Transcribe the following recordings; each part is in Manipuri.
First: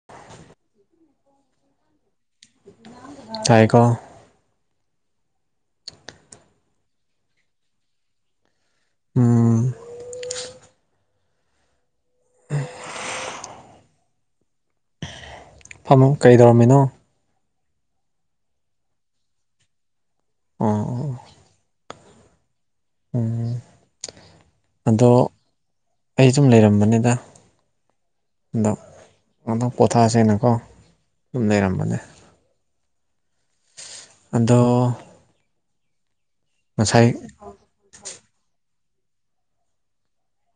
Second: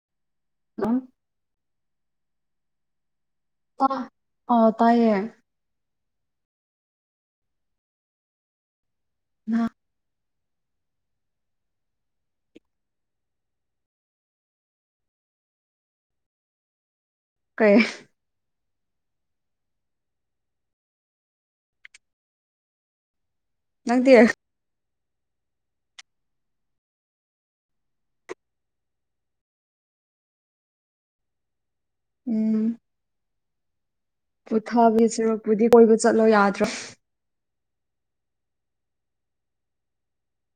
[inaudible] [unintelligible] ꯇꯥꯏꯀꯣ ꯑ ꯇꯥꯏꯌꯦ ꯑ ꯎꯝ ꯐꯝꯃꯣ ꯀꯩꯗꯧꯔꯝꯃꯤꯅꯣ ꯀꯩ ꯑꯣ ꯎꯝ ꯅꯪ ꯗꯤ ꯑꯗꯣ ꯑꯩ ꯁꯨꯝ ꯂꯩꯔꯝꯕꯅꯤꯗ ꯑꯗꯣ ꯄꯣꯊꯁꯦꯅꯀꯣ ꯑꯗꯨꯝ ꯂꯩꯔꯝꯕꯅꯦ ꯎꯝ ꯑꯗꯣ ꯄꯣꯊꯥꯕꯤ ꯁꯔꯛꯄꯨꯗꯤ ꯀꯣꯏꯕ ꯆꯠꯂꯣ ꯌꯥꯗ꯭ꯔꯥ ꯉꯁꯥꯏ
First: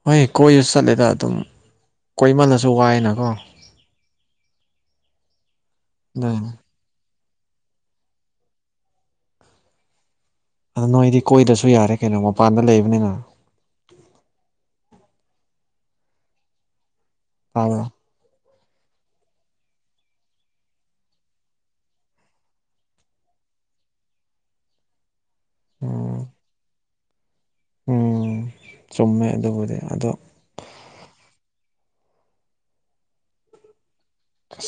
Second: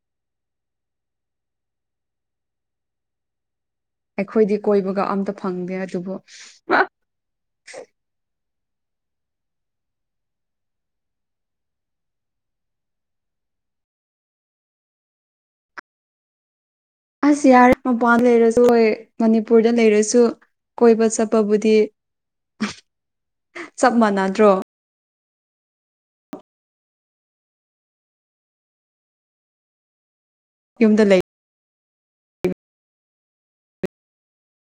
ꯍꯣꯏ ꯀꯣꯏꯁꯨ ꯆꯠꯂꯦꯗ ꯑꯗꯨꯝ ꯀꯣꯏꯃꯜꯂꯁꯨ ꯋꯥꯏꯅꯀꯣ ꯑꯩꯈꯣꯏꯗꯤ ꯀꯣꯏꯕꯒ ꯑꯝꯇ ꯐꯪꯗꯦ ꯑꯗꯨꯕꯨ ꯑꯗꯨꯏꯅꯦ ꯑꯗ ꯅꯣꯏꯗꯤ ꯀꯣꯏꯗꯁꯨ ꯌꯥꯔꯦ ꯀꯩꯅꯣ ꯃꯄꯥꯟꯗ ꯂꯩꯕꯅꯤꯅ ꯑꯁ ꯌꯥꯔꯦ ꯇꯥꯕ꯭ꯔꯥ ꯃꯄꯥꯟ ꯂꯩꯔꯁꯨ ꯃꯅꯤꯄꯨꯔꯗ ꯂꯩꯔꯁꯨ ꯀꯣꯏꯕ ꯆꯠꯄꯕꯨꯗꯤ ꯆꯞ ꯃꯥꯟꯅꯗ꯭ꯔꯣ ꯎꯝ ꯎꯝ ꯆꯨꯝꯃꯦ ꯑꯗꯨꯕꯨꯗꯤ ꯑꯗꯣ ꯌꯨꯝꯗ ꯂꯩ ꯎ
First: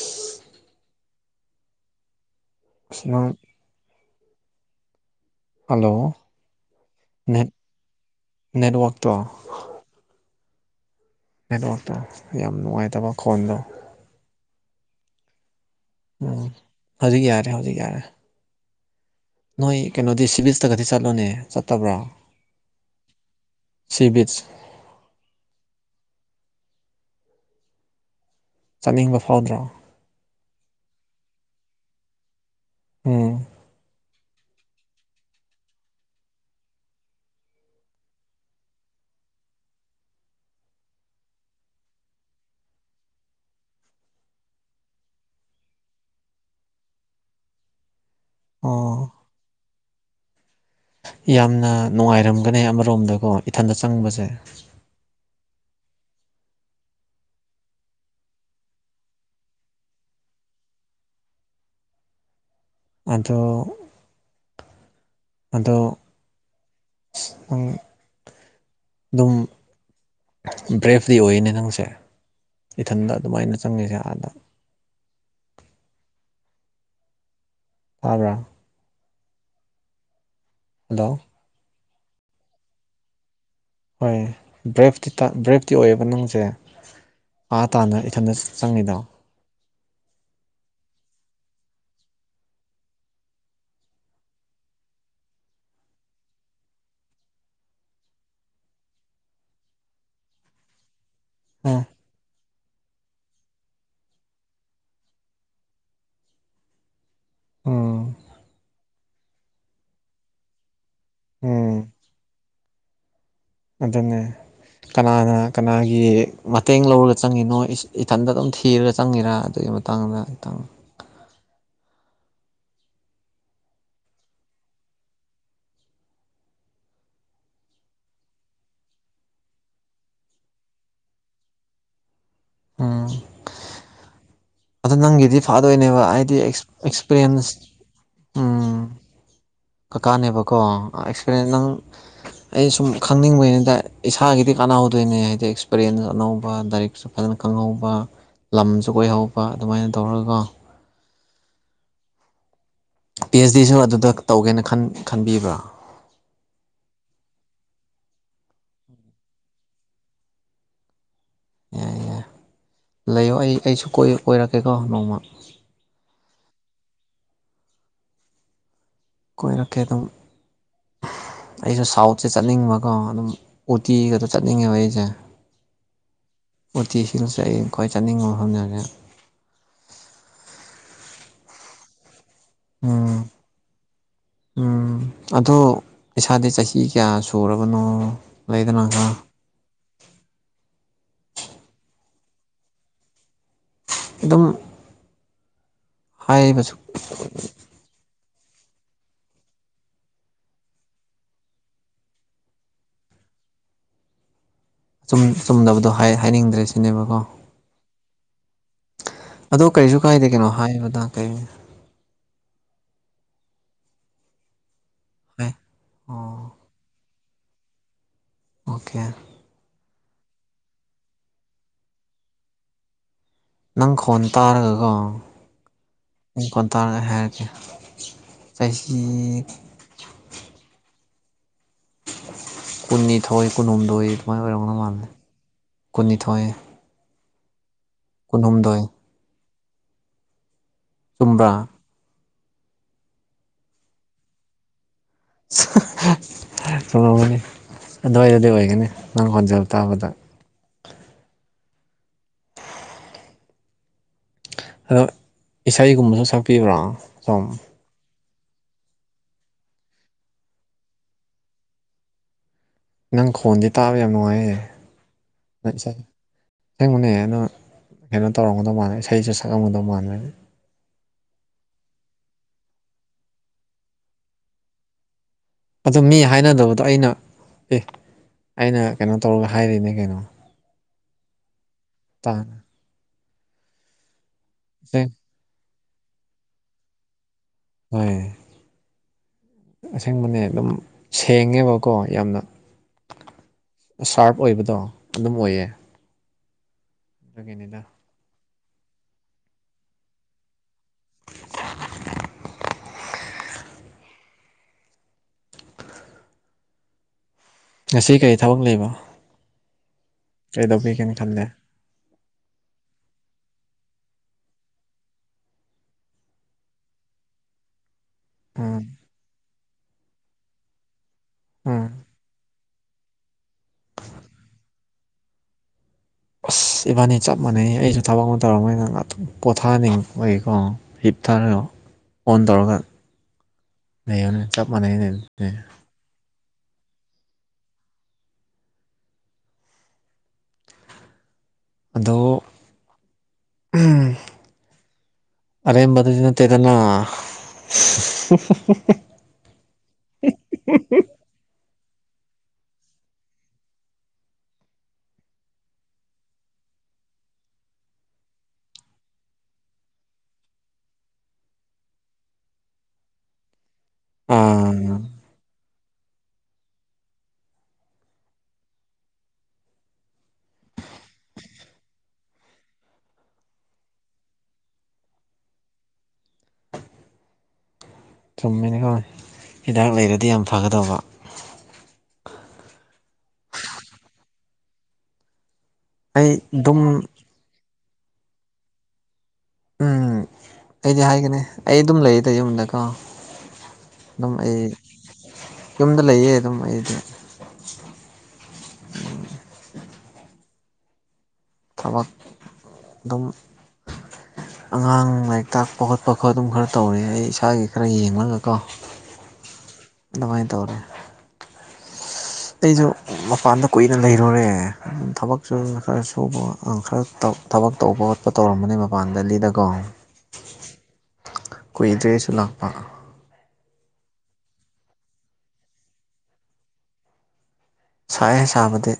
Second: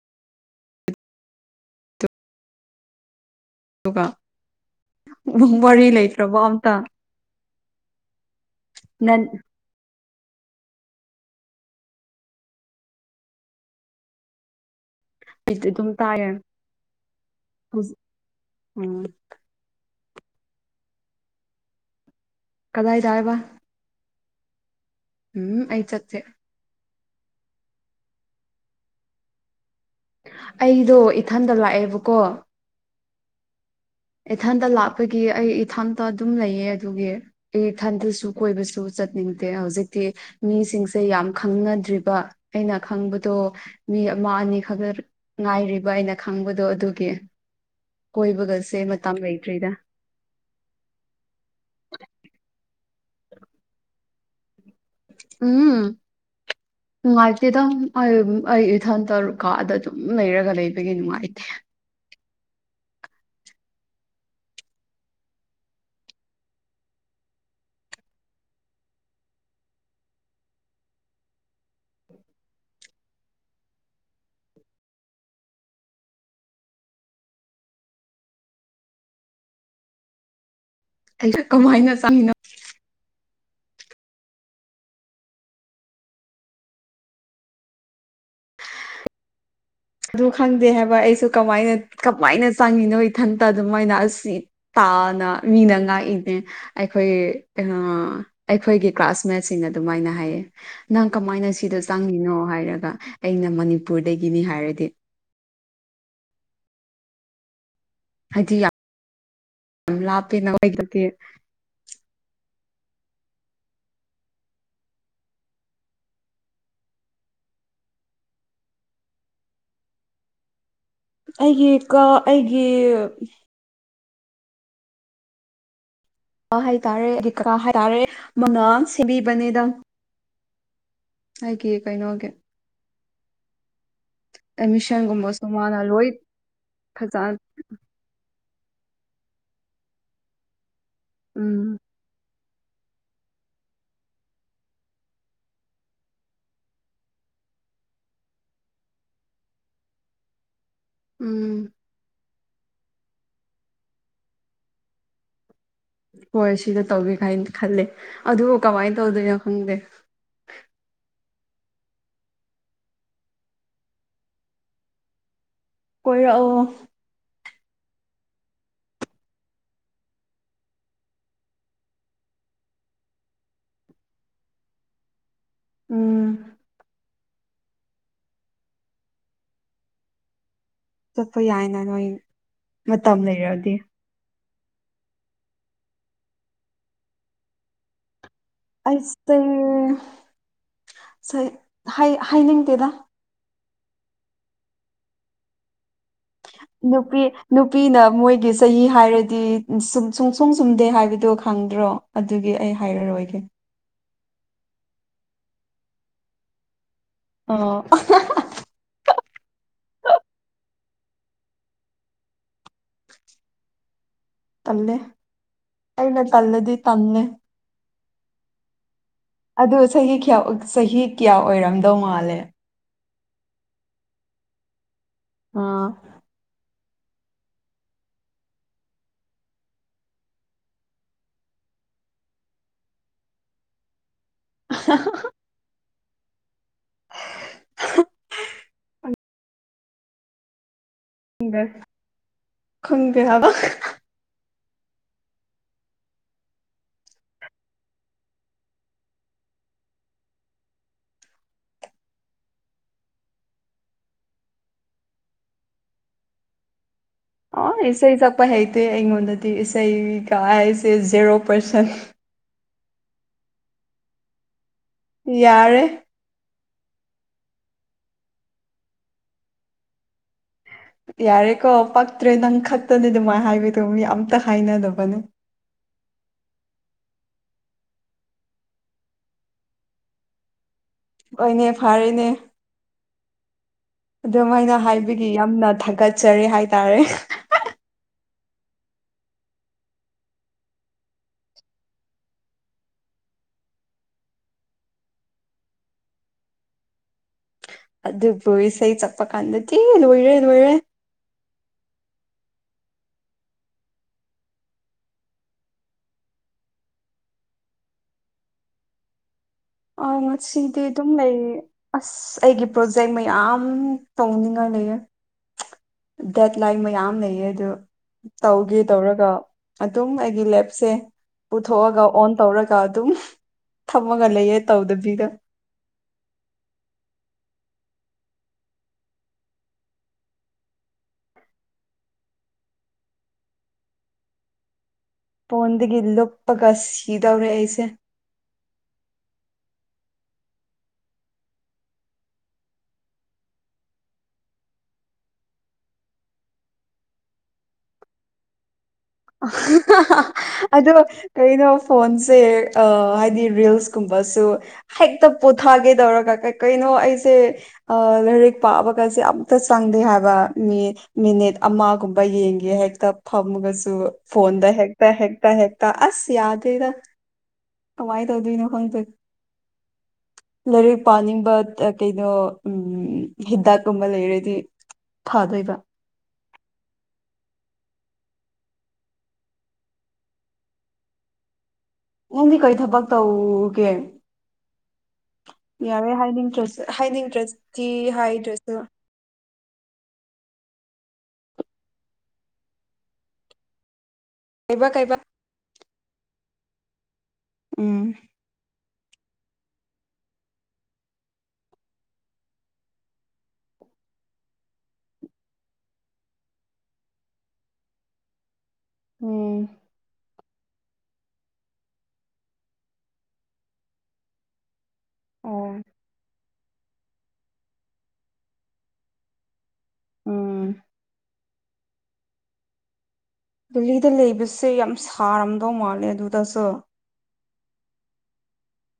ꯏꯃꯥꯡ ꯑꯗꯨꯒ ꯎꯃꯪ ꯋꯥꯔꯤ ꯍꯜꯂꯣ ꯂꯩꯇ꯭ꯔꯕ ꯑꯝꯇ ꯅꯦꯠ ꯅꯦꯠꯋꯥꯥꯛꯛꯇꯣ ꯅꯪ ꯅꯦꯠꯋꯔꯇꯣ ꯌꯥꯝ ꯅꯨꯡꯉꯥꯏꯇꯕ ꯈꯣꯟꯗꯣ ꯗꯤ ꯑꯗꯨꯝ ꯇꯥꯏꯌꯦ ꯎꯝ ꯍꯧꯖꯤꯛ ꯌꯥꯔꯦ ꯍꯧꯖꯤꯛ ꯌꯥꯔꯦ ꯎꯝ ꯅꯣꯏ ꯀꯩꯅꯣꯗꯤ ꯁꯤꯚꯜꯁꯇꯒꯗꯤ ꯆꯠꯂꯣꯅꯦ ꯆꯠꯇꯕ꯭ꯔꯣ ꯀꯗꯥ ꯏꯗꯑꯕ ꯁꯤꯕꯤꯁ ꯎꯝ ꯑꯩ ꯆꯠꯦ ꯆꯠꯅꯤꯡꯕ ꯐꯥꯎꯗ꯭ꯔꯣ ꯑꯩꯗꯣ ꯏꯊꯟꯗ ꯂꯥꯛꯑꯦꯕꯀꯣ ꯎꯝ ꯏꯊꯟꯇ ꯂꯥꯛꯄꯒꯤ ꯑꯩ ꯏꯊꯟꯇ ꯑꯗꯨꯝ ꯂꯩꯌꯦ ꯑꯗꯨꯒꯤ ꯑꯦ ꯊꯟꯗꯜꯁꯨ ꯀꯣꯏꯕꯁꯨ ꯆꯠꯅꯤꯡꯗꯦ ꯍꯧꯖꯤꯛꯇꯤ ꯃꯤꯁꯤꯡꯁꯦ ꯌꯥꯝ ꯈꯪꯅꯗ꯭ꯔꯤꯕ ꯑꯩꯅ ꯈꯪꯕꯗꯣ ꯃꯤ ꯑꯃ ꯑꯅꯤ ꯈꯛꯇ ꯉꯥꯏꯔꯤꯕ ꯑꯩꯅ ꯈꯪꯕꯗꯣ ꯑꯗꯨꯒꯤ ꯀꯣꯏꯕꯒ ꯆꯦꯟ ꯑꯣ ꯃꯇꯝ ꯂꯩꯇ꯭ꯔꯤꯗ ꯌꯥꯝꯅ ꯅꯨꯡꯉꯥꯏꯔꯝꯒꯅꯤ ꯑꯃꯔꯣꯝꯗꯀꯣ ꯏꯊꯟꯗ ꯆꯪꯕꯁꯦ ꯎꯝ ꯅꯨꯡꯉꯥꯏꯇꯦꯗꯪ ꯑꯩ ꯑꯩ ꯏꯊꯟꯇ ꯀꯥꯗ ꯗꯨꯝ ꯂꯩꯔꯒ ꯂꯩꯕꯒꯤ ꯅꯨꯡꯉꯥꯏꯇꯦ ꯑꯗꯣ ꯑꯗꯣ ꯅꯪ ꯗꯨꯝ ꯕ꯭ꯔꯦꯞꯇꯤ ꯑꯣꯏꯌꯦꯅꯦ ꯅꯪꯁꯦ ꯏꯊꯟꯗ ꯑꯗꯨꯃꯥꯏꯅ ꯆꯪꯉꯤꯁꯦ ꯑꯥꯗ ꯇꯥꯕ꯭ꯔꯥ ꯍꯜꯂꯣ ꯀꯃꯥꯏꯅ ꯆꯪꯉꯤꯅꯣ ꯍꯣꯏ ꯕ꯭ꯔꯦꯞꯇꯤ ꯇ ꯕ꯭ꯔꯦꯞꯇꯤ ꯑꯣꯏꯌꯦꯕ ꯅꯪꯁꯦ ꯑꯥ ꯇꯥꯟꯅ ꯏꯊꯟꯗ ꯆꯪꯉꯤꯗꯣ ꯑꯗꯨ ꯈꯪꯗꯦ ꯍꯥꯏꯕ ꯑꯩꯁꯨ ꯀꯃꯥꯏꯅ ꯀꯃꯥꯏꯅ ꯆꯪꯉꯤꯅꯣ ꯏꯊꯟꯇ ꯑꯗꯨꯃꯥꯏꯅ ꯑꯁꯤ ꯇꯥꯅ ꯃꯤꯅ ꯉꯥ ꯏꯅꯦ ꯑꯩꯈꯣꯏ ꯑ ꯑꯩꯈꯣꯏꯒꯤ ꯀ꯭ꯂꯥꯁꯃꯦꯠꯁꯤꯡꯅ ꯑꯗꯨꯃꯥꯏꯅ ꯍꯥꯏꯌꯦ ꯅꯪ ꯀꯃꯥꯏꯅ ꯁꯤꯗ ꯎꯝ ꯆꯪꯉꯤꯅꯣ ꯍꯥꯏꯔꯒ ꯑꯩꯅ ꯃꯅꯤꯄꯨꯔꯗꯒꯤꯅꯤ ꯍꯥꯏꯔꯗꯤ ꯎꯝ ꯍꯥꯏꯗꯤ ꯌꯥꯝ ꯂꯥꯞꯄꯦꯅꯥ ꯃꯣꯏꯒꯗꯤ ꯎꯝ ꯑꯗꯨꯅꯦ ꯀꯅꯥꯅ ꯀꯅꯥꯒꯤ ꯃꯇꯦꯡ ꯂꯧꯔ ꯆꯪꯉꯤꯅꯣ ꯏꯁ ꯏꯊꯟꯗ ꯑꯗꯨꯝ ꯊꯤꯔ ꯆꯪꯉꯤꯔꯥ ꯑꯗꯨꯏ ꯇꯥꯡꯗ ꯇꯪ ꯑꯩꯒꯤ ꯀ ꯑꯩꯒꯤ ꯍꯥꯏꯇꯥꯔꯦ ꯑꯩꯒꯤ ꯀꯀꯥ ꯍꯥꯏꯇꯥꯔꯦ ꯃꯥꯅ ꯁꯦꯝꯕꯤꯕꯅꯤꯗ ꯑꯩꯒꯤ ꯀꯩꯅꯣꯒꯤ ꯎꯝ ꯑꯗꯣ ꯅꯪꯒꯤꯗꯤ ꯑꯦꯠꯃꯤꯁꯟꯒꯨꯝꯕꯁꯨ ꯃꯥꯅ ꯐꯥꯗꯣꯏꯅꯦꯕ ꯂꯣꯏ ꯑꯩꯗꯤ ꯑꯦꯛꯁ ꯐꯖꯅ ꯑꯦꯛꯁꯄꯤꯔꯦꯟꯁ ꯎꯝ ꯀꯀꯥꯅꯦꯕꯀꯣ ꯑꯦꯛꯁꯀꯔꯦꯟ ꯅꯪ [unintelligible] ꯑꯩ ꯁꯨꯝ ꯈꯪꯅꯤꯡꯕꯩꯅꯤꯗ ꯏꯁꯥꯒꯤꯗꯤ ꯀꯥꯟꯅꯍꯧꯗꯣꯏꯅꯦ ꯍꯥꯏꯗꯤ ꯑꯦꯛꯁꯄꯤꯔꯦꯟ ꯑꯅꯧꯕ ꯂꯥꯏꯔꯤꯛ ꯁꯨ ꯐꯖꯅ ꯈꯪꯍꯧꯕ ꯂꯝꯁꯨ ꯀꯣꯏꯍꯧꯕ ꯑꯗꯨꯃꯥꯏꯅ ꯇꯧꯔꯒ ꯀꯣ ꯎꯝ ꯄꯤ ꯑꯩꯆ ꯗꯤꯁꯨ ꯑꯗꯨꯗ ꯇꯧꯒꯦꯅ ꯈꯟ ꯈꯟꯕꯤꯕ꯭ꯔꯥ ꯍꯣꯏ ꯁꯤꯗ ꯇꯧꯒꯦ ꯀꯥꯏꯅ ꯈꯜꯂꯦ ꯑꯗꯨ ꯀꯃꯥꯏ ꯇꯧꯗꯣꯏꯅꯣ ꯈꯪꯗꯦ ꯌꯥꯏ ꯌꯥꯏ ꯂꯩꯌꯣ ꯑꯩ ꯑꯩꯁꯨ ꯀꯣꯏ ꯀꯣꯏꯔꯛꯀꯦꯀꯣ ꯅꯣꯡꯃ ꯀꯣꯏꯔꯛꯑꯣ ꯀꯣꯏꯔꯛꯀꯦ ꯑꯗꯨꯝ ꯑꯩꯁꯨ ꯁꯥꯎꯠꯁꯦ ꯆꯠꯅꯤꯡꯕꯀꯣ ꯑꯗꯨꯝ ꯎꯇꯤꯒꯗ ꯆꯠꯅꯤꯡꯉꯦꯕ ꯑꯩꯁꯦ ꯎꯝ ꯎꯇꯤ ꯍꯤꯜꯁꯦ ꯑꯩ ꯈ꯭ꯋꯥꯏ ꯆꯠꯅꯤꯡꯕ ꯃꯐꯝꯅꯦ ꯍꯧꯖꯤꯛ ꯆꯠꯄ ꯌꯥꯏꯅ ꯅꯣꯏ ꯃꯇꯝ ꯎꯝ ꯂꯩꯔꯗꯤ ꯎꯝ ꯑꯗꯣ ꯏꯁꯥꯗꯤ ꯆꯍꯤ ꯀꯌꯥ ꯁꯨꯔꯕꯅꯣ ꯂꯩꯗꯅ ꯑꯩꯁ ꯇꯦꯡ ꯁ ꯍꯥꯏ ꯍꯥꯏꯅꯤꯡꯇꯦꯗ ꯑꯗꯨꯝ ꯍꯥꯏꯕꯁꯨ ꯅꯨꯄꯤ ꯅꯨꯞ ꯄꯤꯅ ꯃꯣꯏꯒꯤ ꯆꯍꯤ ꯍꯥꯏꯔꯗꯤ ꯁꯨꯡ ꯁꯨꯡꯁꯨꯝ ꯆꯨꯝꯗꯦ ꯍꯥꯏꯕꯗꯣ ꯈꯪꯗ꯭ꯔꯣ ꯑꯗꯨꯒꯤ ꯑꯩ ꯍꯥꯏꯔꯔꯣꯏꯒꯦ ꯆꯨꯝ ꯆꯨꯝꯗꯅꯕꯗꯣ ꯍꯥꯏ ꯍꯥꯏꯅꯤꯡꯗ꯭ꯔꯦ ꯁꯤꯅꯦꯕꯀꯣ ꯑꯣ ꯑꯍꯥꯍ ꯑꯗꯣ ꯀꯔꯤꯁꯨ ꯀꯥꯏꯗꯦ ꯀꯩꯅꯣ ꯍꯥꯏꯕꯗ ꯀꯩ ꯇꯜꯂꯦ ꯍꯥꯏ ꯑꯩꯅ ꯑꯣ ꯇꯜꯂꯦꯗꯤ ꯇꯟꯅꯦ ꯑꯣꯀꯦ ꯑꯗꯨ ꯆꯍꯤ ꯀꯌꯥ ꯆꯍꯤ ꯀꯌꯥ ꯑꯣꯏꯔꯝꯗꯧ ꯃꯥꯜꯂꯦ ꯅꯪ ꯈꯣꯟ ꯇꯥꯔꯒꯀꯣ ꯑꯥ ꯑꯗꯨ ꯀꯣꯟ ꯇꯥꯔꯒ ꯍꯥꯏꯔꯛꯒꯦ ꯆꯍꯤ ꯀꯨꯟꯅꯤꯊꯣꯏ ꯀꯨꯟꯍꯨꯝꯗꯣꯏ ꯑꯗꯨꯃꯥꯏꯅ ꯑꯣꯏꯔꯝꯒꯅ ꯃꯥꯜꯂꯦ ꯀꯨꯟꯅꯤꯊꯣꯏ [inaudible] ꯀꯨꯟꯍꯨꯝꯗꯣꯏ ꯆꯨꯝꯕ꯭ꯔꯥ ꯈꯪꯗꯦ ꯈꯪꯗꯦ ꯍꯥꯏꯕ ꯒꯅꯤ ꯑꯗꯨꯋꯥꯏꯗꯗꯤ ꯑꯣꯏꯒꯅꯤ ꯅꯪ ꯍꯣꯟꯖꯕ ꯇꯥꯕꯗ ꯑꯗꯣ ꯏꯁꯩꯒꯨꯝꯕꯁꯨ ꯁꯛꯄꯤꯕ꯭ꯔꯣ ꯁꯣꯝ ꯑꯣ ꯏꯁꯩ ꯁꯛꯄ ꯍꯩꯇꯦ ꯑꯩꯉꯣꯟꯗꯗꯤ ꯏꯁꯩꯒ ꯍꯥꯏꯁꯦ ꯖꯦꯔꯣ ꯄꯥꯔꯁꯦꯟ ꯅꯪ ꯈꯣꯟꯗꯤ ꯇꯥꯕ ꯌꯥꯝ ꯅꯨꯡꯉꯥꯏꯌꯦ ꯅꯪ ꯌꯥꯔꯦ ꯏꯁ ꯁꯦꯡꯕꯅꯦ ꯑꯅ ꯀꯩꯅꯣ ꯇꯧꯔꯝꯒꯗꯧ ꯃꯥꯟꯂꯦ ꯏꯁꯩꯁꯦ ꯁꯛꯂꯝꯝꯒꯗꯧ ꯃꯜꯅꯦꯅꯦ ꯌꯥꯔꯦꯀꯣ ꯄꯛꯇ꯭ꯔꯦ ꯅꯪ ꯈꯛꯇꯅꯦ ꯑꯗꯨꯃꯥꯏꯅ ꯍꯥꯏꯕꯗꯣꯅꯤ ꯑꯝꯇ ꯍꯥꯏꯅꯗꯅꯕꯅꯦ ꯑ ꯃꯤ ꯍꯥꯏꯅꯗꯕꯗꯣ ꯑꯩꯅ ꯑꯦ ꯑꯩꯅ ꯀꯩꯅꯣ ꯇꯧꯔꯒ ꯍꯥꯏꯔꯤꯅꯦ ꯀꯩꯅꯣ ꯑꯣꯏꯅꯦ ꯐꯥꯔꯦꯅꯦ ꯑꯗꯨꯃꯥꯏꯅ ꯑꯁꯦꯡ ꯍꯥꯏꯕꯒꯤ ꯌꯥꯝꯅ ꯊꯥꯒꯠꯆꯔꯤ ꯍꯥꯏꯇꯥꯔꯦ ꯍꯣꯏ ꯑꯁꯦꯡꯕꯅꯦ ꯑꯗꯨꯝ ꯁꯦꯡꯉꯦꯕꯀꯣ ꯌꯥꯝꯅ ꯁꯥꯔꯞ ꯑꯣꯏꯕꯗꯣ ꯑꯗꯨꯝ ꯑꯣꯏꯌꯦ ꯀꯦꯅꯤꯗ [inaudible] ꯑꯗꯨꯕꯨ ꯏꯁꯩ ꯆꯠꯄ ꯀꯥꯟꯗꯇꯤ ꯂꯣꯏꯔꯦ ꯂꯣꯏꯔꯦ ꯉꯁꯤ ꯀꯔꯤ ꯊꯕꯛ ꯂꯩꯕꯣ ꯑ ꯉꯁꯤꯗꯤ ꯑꯗꯨꯝ ꯈꯜꯂꯦ ꯂꯩꯌꯦ ꯑꯁ ꯑꯩꯒꯤ ꯄ꯭ꯔꯣꯖꯦꯛ ꯃꯌꯥꯝ ꯇꯧꯅꯤꯡꯉꯥꯏ ꯂꯩꯌꯦ ꯗꯦꯠ ꯂꯥꯏꯟ ꯃꯌꯥꯝ ꯂꯩꯌꯦ ꯑꯗꯨ ꯇꯧꯒꯦ ꯎꯝ ꯇꯧꯔꯒ ꯑꯗꯨꯝ ꯑꯩꯒꯤ ꯂꯦꯞꯁꯦ ꯎꯝ ꯄꯨꯊꯣꯛꯑꯒ ꯑꯣꯟ ꯇꯧꯔꯒ ꯑꯗꯨꯝ ꯐꯝꯃꯒ ꯂꯩꯌꯦ ꯇꯧꯗꯕꯤꯗꯥ ꯑꯁ ꯏꯕꯥꯅꯤ ꯆꯞ ꯃꯥꯟꯅꯩ ꯑꯩꯁꯨ ꯊꯕꯛ ꯑꯃ ꯇꯧꯔꯝꯃꯅꯤ ꯉꯍꯥꯛꯇꯪ ꯄꯣꯊꯥꯍꯅꯤꯡꯕꯒꯤꯀꯣ ꯍꯤꯞ ꯊꯥꯔꯒ ꯑꯣꯟ ꯇꯧꯔꯒ ꯂꯩꯌꯣꯅꯤ ꯆꯞ ꯃꯥꯟꯅꯩꯅꯦꯅꯤ ꯐꯣꯟꯗꯒꯤ ꯂꯨꯞꯄꯒ ꯁꯤꯗꯧꯔꯦ ꯑꯩꯁꯦ ꯑꯗꯣ ꯑꯔꯦꯝ ꯃꯗꯨꯗ ꯅꯠꯇꯦꯗꯅꯥ ꯑꯗ ꯀꯩꯅꯣ ꯐꯣꯟꯁꯦ ꯍꯥꯏꯗꯤ ꯔꯤꯜꯁꯀꯨꯝꯕꯁꯨ ꯍꯦꯛꯇ ꯄꯣꯊꯥꯒꯦ ꯇꯧꯔꯒ ꯀꯩꯅꯣ ꯑꯩꯁꯦ ꯑ ꯂꯥꯏꯔꯤꯛ ꯄꯥꯕꯒꯁꯦ ꯑꯃꯇ ꯆꯪꯗꯦ ꯍꯥꯏꯕ ꯃꯤ ꯃꯤꯅꯤꯠ ꯑꯃꯒꯨꯝꯕ ꯌꯦꯡꯒꯦ ꯍꯦꯛꯇ ꯐꯝꯃꯒꯁꯨ ꯐꯣꯟꯗ ꯑꯥ ꯍꯦꯛꯇ ꯍꯦꯛꯇ ꯍꯦꯛꯇ ꯑꯁ ꯌꯥꯗꯦꯗꯥ ꯀꯃꯥꯏ ꯇꯧꯗꯣꯏꯅꯣ ꯈꯪꯗꯦ ꯂꯥꯏꯔꯤꯛ ꯄꯥꯅꯤꯡꯕ ꯀꯩꯅꯣ ꯎ ꯍꯤꯗꯥꯛꯀꯨꯝꯕ ꯂꯩꯔꯗꯤ ꯐꯥꯗꯣꯏꯕ ꯆꯨꯝꯃꯦꯅ ꯈꯪ ꯍꯤꯗꯥꯛ ꯂꯩꯔꯗꯤ ꯌꯥꯝ ꯐꯒꯗꯧꯕ ꯅꯪꯗꯤ ꯀꯩ ꯊꯕꯛ ꯇꯧꯒꯦ ꯌꯥꯔꯦ ꯑꯩ ꯑꯗꯨꯝ ꯍꯥꯏꯅꯤꯡꯗ꯭ꯔꯁꯨ ꯍꯥꯏꯅꯤꯡꯗ꯭ꯔꯗꯤ ꯍꯥꯏꯗ꯭ꯔꯁꯨ ꯎꯝ ꯑꯩꯗꯤ ꯍꯥꯏꯒꯅꯤ ꯑꯩ ꯑꯗꯨꯝ ꯂꯩꯌꯦꯗ ꯌꯨꯝꯗꯀꯣ ꯑꯗꯨꯝ ꯑꯩ ꯀꯩꯕ ꯀꯩꯕ ꯌꯨꯝꯗ ꯂꯩꯌꯦ ꯑꯗꯨꯝ ꯑꯩꯗꯤ ꯎꯝ ꯊꯕꯛ ꯑꯗꯨꯝ [inaudible] ꯑꯉꯥꯡ ꯂꯥꯏꯔꯤꯛ ꯇꯥꯛꯄ ꯈꯣꯠꯄ ꯈꯣ ꯑꯗꯨꯝ ꯈꯔ ꯇꯧꯔꯦ ꯑꯩ ꯏꯁꯥꯒꯤ ꯈꯔ ꯌꯦꯡꯂꯒꯀꯣ ꯎꯝ ꯃꯥꯏ ꯇꯧꯔꯦ ꯑꯩꯁꯨ ꯃꯄꯥꯟꯗ ꯀꯨꯏꯅ ꯂꯩꯔꯨꯔꯦ ꯊꯕꯛꯁꯨꯨ ꯑꯣ ꯈꯔ ꯁꯨꯕ ꯈꯔ ꯊꯕꯛ ꯇꯧꯕ ꯈꯣꯠꯄ ꯇꯧꯔꯝꯕꯅꯦ ꯃꯄꯥꯟꯗ ꯂꯤꯗꯀꯣ ꯎꯝ ꯀꯨꯏꯗ꯭ꯔꯦꯁꯨ ꯂꯥꯛꯄ ꯗꯦꯜꯂꯤꯗ ꯂꯩꯕꯁꯦ ꯌꯥꯝ ꯁꯥꯔꯝꯗꯧ ꯃꯥꯜꯂꯦ ꯑꯗꯨꯗꯁꯨ ꯁꯥꯏ ꯁꯥꯕꯗꯤ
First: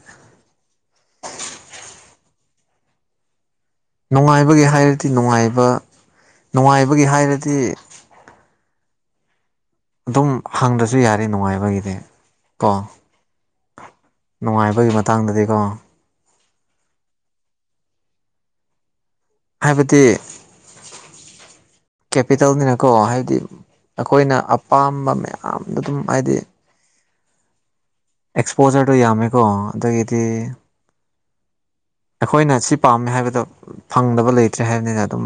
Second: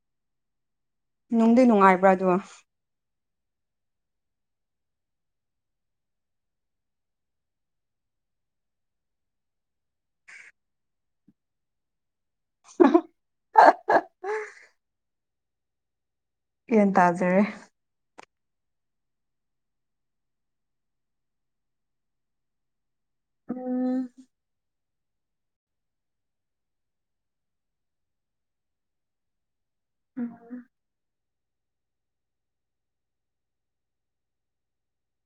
ꯅꯨꯡꯗꯤ ꯅꯨꯡꯉꯥꯏꯕ꯭ꯔꯥ ꯑꯗꯨꯒꯣ ꯅꯨꯡꯉꯥꯏꯕꯒꯤ ꯍꯥꯏꯔꯗꯤ ꯅꯨꯡꯉꯥꯏꯕ ꯅꯨꯡꯉꯥꯏꯕꯒꯤ ꯍꯥꯏꯔꯗꯤ ꯑꯗꯨꯝ ꯍꯪꯗ꯭ꯔꯁꯨ ꯌꯥꯔꯤ ꯅꯨꯡꯉꯥꯏꯕꯒꯤꯗꯤ ꯀꯣ [unintelligible] ꯅꯨꯡꯉꯥꯏꯕꯒꯤ ꯃꯇꯥꯡꯗꯗꯤꯀꯣ ꯟ ꯇꯥꯖꯔꯦ ꯍꯥꯏꯕꯗꯤ ꯀꯦꯄꯤꯇꯦꯜꯅꯤꯅꯀꯣ ꯍꯥꯏ ꯍꯥꯏꯗꯤ ꯎꯝ ꯑꯩꯈꯣꯏꯅ ꯑꯄꯥꯝꯕ ꯃꯌꯥꯝꯗ ꯑꯗꯨꯝ ꯍꯥꯏꯗꯤ ꯑꯦꯛꯁꯄꯣꯖꯔꯗꯨꯣ ꯌꯥꯝꯃꯦꯀꯣ ꯑꯗꯨꯗꯒꯤꯗꯤ ꯎꯝ ꯑꯩꯈꯣꯏꯅ ꯁꯤ ꯄꯥꯝꯃꯦ ꯍꯥꯏꯕꯗ ꯐꯪꯗꯕ ꯂꯩꯇ꯭ꯔꯦ ꯍꯥꯏꯕꯅꯤꯅ ꯑꯗꯨꯝ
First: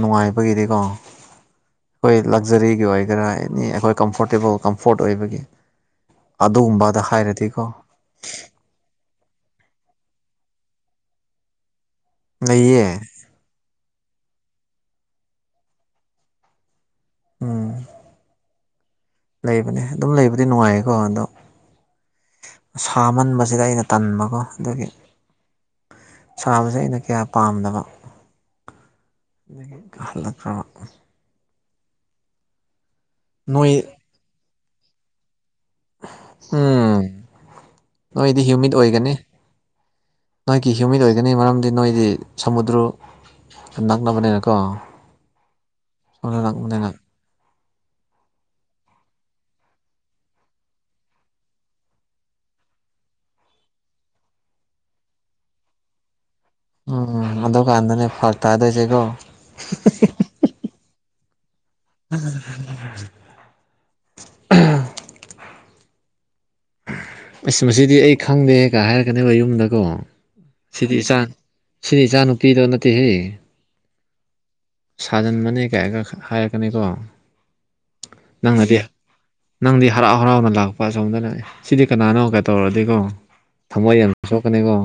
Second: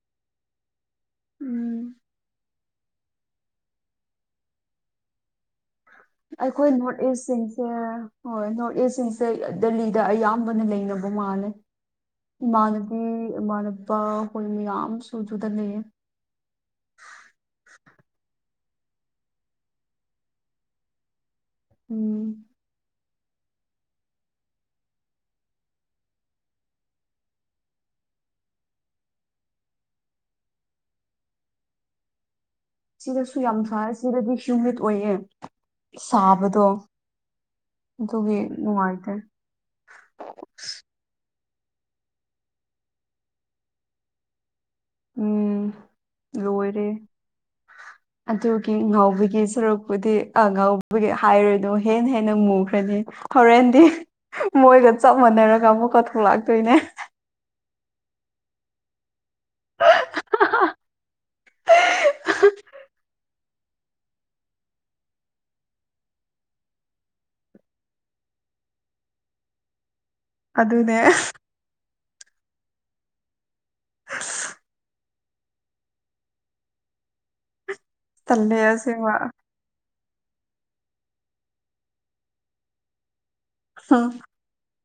ꯅꯨꯡꯉꯥꯏꯕꯒꯤꯗꯤꯀꯣ ꯎꯝ ꯑꯩꯈꯣꯏ ꯂꯛꯖꯔꯤꯒꯤ ꯑꯣꯏꯒꯦꯔꯥ ꯑꯦꯅꯤ ꯑꯩꯈꯣꯏ ꯀꯝꯐꯣꯔꯇꯦꯕꯜ ꯀꯝꯐꯣꯔꯠ ꯑꯣꯏꯕꯒꯤ ꯑꯩꯈꯣꯏ ꯑꯗꯨꯒꯨꯝꯕꯗ ꯅꯣꯔꯠ ꯏꯁ ꯍꯥꯏꯔꯗꯤꯀꯣ ꯁꯤꯡꯁꯦ ꯍꯣꯏ ꯅꯣꯔꯠ ꯏꯁꯁꯤꯡꯦ ꯦ ꯗꯦꯜꯂꯤꯗ ꯑꯌꯥꯝꯕꯅ ꯂꯩꯅꯕ ꯃꯥꯜꯂꯦ ꯂꯩꯌꯦ ꯏꯃꯥꯟꯅꯕꯤ ꯃꯅꯄꯥ ꯍꯣꯏ ꯃꯤ ꯌꯥꯝ ꯁꯨꯖꯨꯗ ꯂꯩ ꯎꯝ ꯂꯩꯕꯅꯦ ꯑꯗꯨꯝ ꯂꯩꯕꯗꯤ ꯅꯨꯡꯉꯥꯏꯌꯦꯀꯣ ꯑꯗꯣ ꯎꯝ ꯁꯥꯃꯟꯕꯁꯤꯗ ꯑꯩꯅ ꯇꯟꯕꯀꯣ ꯑꯗꯨꯒꯤ ꯁꯥꯕꯁꯦ ꯑꯩꯅ ꯀꯌꯥ ꯄꯥꯝꯗꯕ ꯗꯒꯤ ꯀꯍꯂ꯭ꯔ [inaudible] ꯁꯤꯗꯁꯨ ꯌꯥꯝ ꯅꯣꯏ ꯐꯔꯦ ꯁꯤꯗꯗꯤ ꯁꯃꯤꯠ ꯑꯣꯏꯌꯦ ꯁꯥꯕꯗꯣ ꯎꯝ ꯑꯗꯨꯒꯤ ꯅꯣꯏꯗꯤ ꯅꯨꯡꯉꯥꯏꯇꯦ ꯃꯥꯒꯤ ꯍ꯭ꯌꯨꯃꯤꯠ ꯑꯣꯏꯒꯅꯤ ꯃꯔꯝꯗꯤ ꯅꯣꯏꯗꯤ ꯁꯃꯨꯗ꯭ꯔ ꯅꯛꯅꯕꯅꯤꯅꯀꯣ ꯎꯝ ꯁꯃꯨꯗ꯭ꯔ ꯅꯛꯅꯕꯅꯤꯅ ꯂꯣꯏꯔꯦ ꯑꯗꯨꯒꯤ ꯉꯥꯎꯕꯒꯤ ꯁꯔꯨꯛꯄꯨꯗꯤ ꯉꯥꯎꯕꯒꯤ ꯍꯥꯏꯔꯣꯏꯗꯣ ꯍꯦꯟꯅ ꯍꯦꯟꯅ ꯃꯨꯈ꯭ꯔꯅꯤ ꯍꯣꯔꯦꯟꯗꯤ ꯃꯣꯏꯒ ꯆꯞ ꯃꯥꯟꯅꯔꯒ ꯑꯃꯨꯛꯒ ꯊꯣꯛꯂꯥꯛꯇꯣꯏꯅꯦ ꯎꯝ ꯑꯗꯨ ꯀꯥꯟꯗꯅꯦ ꯐꯔꯛ ꯇꯥꯗꯣꯏꯁꯦꯀꯣ ꯎꯝ [inaudible] ꯑꯁ ꯃꯁꯤꯗꯤ ꯑꯩ ꯈꯪꯗꯦꯒꯥꯢ ꯍꯥꯏꯔꯛꯀꯅꯦꯕ ꯌꯨꯝꯗꯀꯣ ꯁꯤꯗꯤ ꯑꯗꯨꯅꯦ ꯏꯆꯥꯡ ꯁꯤꯗꯤ ꯏꯆꯥꯅꯨꯄꯤꯗꯣ ꯅꯠꯇꯦꯍꯦ ꯁꯥꯖꯤꯟꯕꯅꯦ ꯒꯥꯢꯅ ꯍꯥꯏꯔꯛꯀꯅꯤꯀꯣ ꯇꯜꯂꯦ ꯅꯪꯅꯗꯤ ꯑꯁꯦꯡꯕ ꯅꯪꯗꯤ ꯍꯔꯥꯎ ꯍꯔꯥꯎꯅ ꯂꯥꯛꯄ ꯑꯁꯣꯝꯗꯅ ꯁꯤꯗꯤ ꯀꯅꯥꯅꯣ ꯀ ꯇꯧꯔꯗꯤꯀꯣ ꯊꯃꯣꯏ ꯌꯥꯝ ꯁꯣꯛꯀꯅꯤꯀꯣ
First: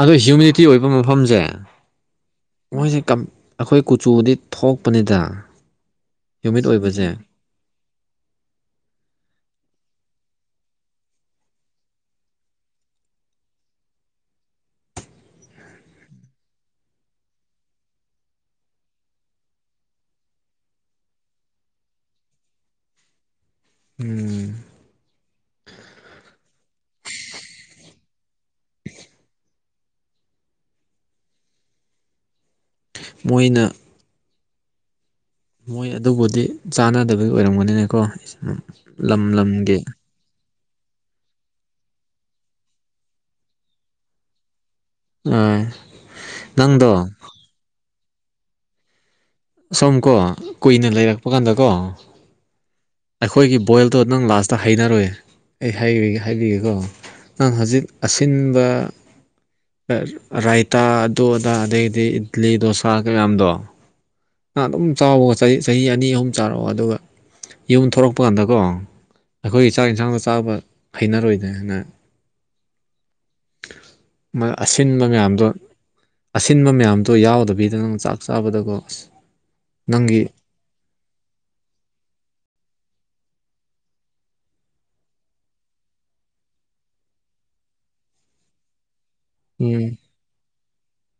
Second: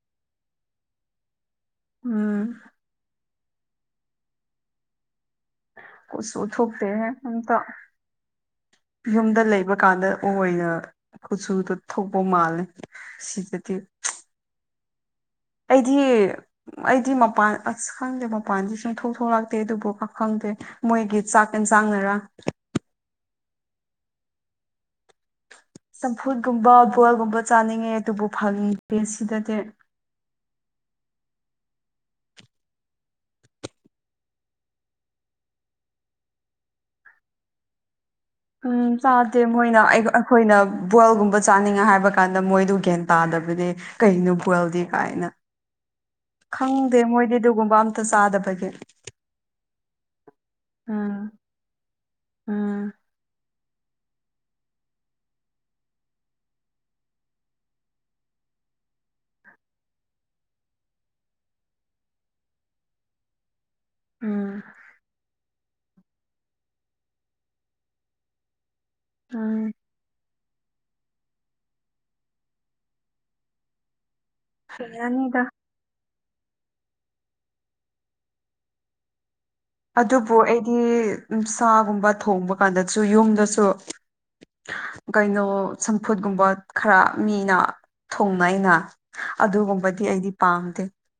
ꯑꯗꯣ ꯍꯤꯌꯨꯃꯤꯗꯤꯇꯤ ꯑꯣꯏꯕ ꯃꯐꯝꯁꯦ ꯎꯝ ꯃꯣꯏꯁꯦ ꯑꯩꯈꯣꯏ ꯀꯨꯆꯨꯗꯤ ꯊꯣꯛꯄꯅꯤꯗ ꯀꯨꯆꯨ ꯍ꯭ꯌꯨꯃꯤꯠ ꯊꯣꯛꯇꯦꯍꯦ ꯑꯣꯏꯕꯁꯦ ꯑꯝꯇ ꯌꯨꯝꯗ ꯂꯩꯕ ꯀꯥꯟꯗ ꯑꯣꯏꯅ ꯀꯨꯆꯨꯗꯣ ꯊꯣꯛꯕ ꯃꯥꯜꯂꯦ ꯁꯤꯗꯗꯤ ꯑꯩꯗꯤ ꯑꯩꯗꯤ ꯃꯄꯥꯟ ꯑꯁ ꯈꯪꯗꯦ ꯃꯄꯥꯟꯗꯤ ꯁꯨꯡꯊꯣꯛ ꯊꯣꯛꯂꯛꯇꯦ ꯑꯗꯨꯕꯨ ꯀ ꯈꯪꯗꯦ ꯃꯣꯏꯒꯤ ꯆꯥꯛ ꯌꯦꯟꯁꯥꯡꯅꯔ ꯎꯝ ꯆꯝꯐꯨꯠꯒꯨꯝꯕ ꯕꯣꯜꯒꯨꯝꯕ ꯆꯥꯅꯤꯡꯉꯦ ꯑꯗꯨꯕꯨ ꯐꯪꯗꯦ ꯁꯤꯗꯗꯤ ꯃꯣꯏꯅ ꯃꯣꯏ ꯑꯗꯨꯕꯨꯗꯤ ꯆꯥꯟꯅꯗꯕꯒꯤ ꯑꯣꯏꯔꯝꯒꯅꯤꯅꯦꯀꯣ ꯎꯝ ꯆꯥꯗꯦ ꯃꯣꯏꯅ ꯑꯩ ꯑꯩꯈꯣꯏꯅ ꯕꯣꯏꯜꯒꯨꯝꯕ ꯆꯥꯅꯤꯡꯉꯦ ꯍꯥꯏꯕ ꯀꯥꯟꯗ ꯃꯣꯏꯗꯨ ꯒ꯭ꯌꯥꯟ ꯇꯥꯗꯕꯅꯦ ꯀꯩꯅꯣ ꯕ꯭ꯔꯣꯏꯜꯗꯤ ꯀꯥꯏꯅ ꯑꯥ ꯈꯪꯗꯦ ꯅꯪꯗꯣ ꯃꯣꯏꯗꯤ ꯑꯗꯨꯒꯨꯝꯕ ꯑꯝꯇ ꯆꯥꯗꯕꯒꯤ ꯁꯣꯝ ꯀꯣ ꯀꯨꯏꯅ ꯂꯩꯔꯛꯄ ꯎꯝ ꯀꯥꯟꯗꯀꯣ ꯎꯝ ꯑꯩꯈꯣꯏꯒꯤ ꯕꯣꯏꯜꯗꯣ ꯅꯪ ꯂꯥꯁꯇ ꯍꯩꯅꯔꯣꯏ ꯑꯩ ꯍꯥꯏꯕꯤꯒꯦꯀꯣ ꯅꯪ ꯍꯧꯖꯤꯛ ꯑꯁꯤꯟꯕ ꯔꯥꯏꯇꯥ ꯑꯗꯨ ꯑꯗꯥ ꯑꯗꯨꯗꯒꯤꯗꯤ ꯏꯗꯂꯤ ꯗꯣꯁꯥ ꯀꯌꯥꯝꯗꯣ ꯎꯝ ꯑꯗꯨꯝ ꯆꯥꯎꯕꯀꯣ ꯆꯍꯤ ꯑꯅꯤ ꯑꯍꯨꯝ ꯆꯥꯔꯛꯑꯣ ꯑꯗꯨꯒ ꯌꯨꯝ ꯊꯣꯔꯛꯄ ꯀꯥꯟꯗꯀꯣ ꯎꯝ ꯑꯩꯈꯣꯏꯒꯤ ꯆꯥꯛ ꯌꯦꯟꯁꯥꯡꯗꯣ ꯆꯥꯕ ꯍꯩꯅꯔꯣꯏꯅꯦ ꯅꯪ ꯑꯁꯤꯟꯕ ꯍꯩꯔꯅꯤꯗ ꯃꯌꯥꯝꯗꯣ ꯑꯁꯤꯟꯕ ꯃꯌꯥꯝꯗꯣ ꯌꯥꯎꯗꯕꯤꯗꯅꯦ ꯆꯥꯛ ꯆꯥꯕꯀꯣ ꯑꯁ ꯅꯪꯒꯤ ꯑꯗꯨꯕꯨ ꯑꯩꯗꯤ ꯁꯥꯒꯨꯝꯕ ꯊꯣꯡꯕ ꯀꯥꯟꯗꯁꯨ ꯌꯨꯝꯗꯁꯨ ꯀꯩꯅꯣ ꯆꯝꯐꯨꯠꯒꯨꯝꯕ ꯈꯔ ꯃꯤꯅ ꯊꯣꯡꯅꯩ ꯑꯩꯅ ꯎꯝ ꯑꯗꯨꯒꯨꯝꯕꯗꯤ ꯑꯩꯗꯤ ꯄꯥꯝꯗꯦ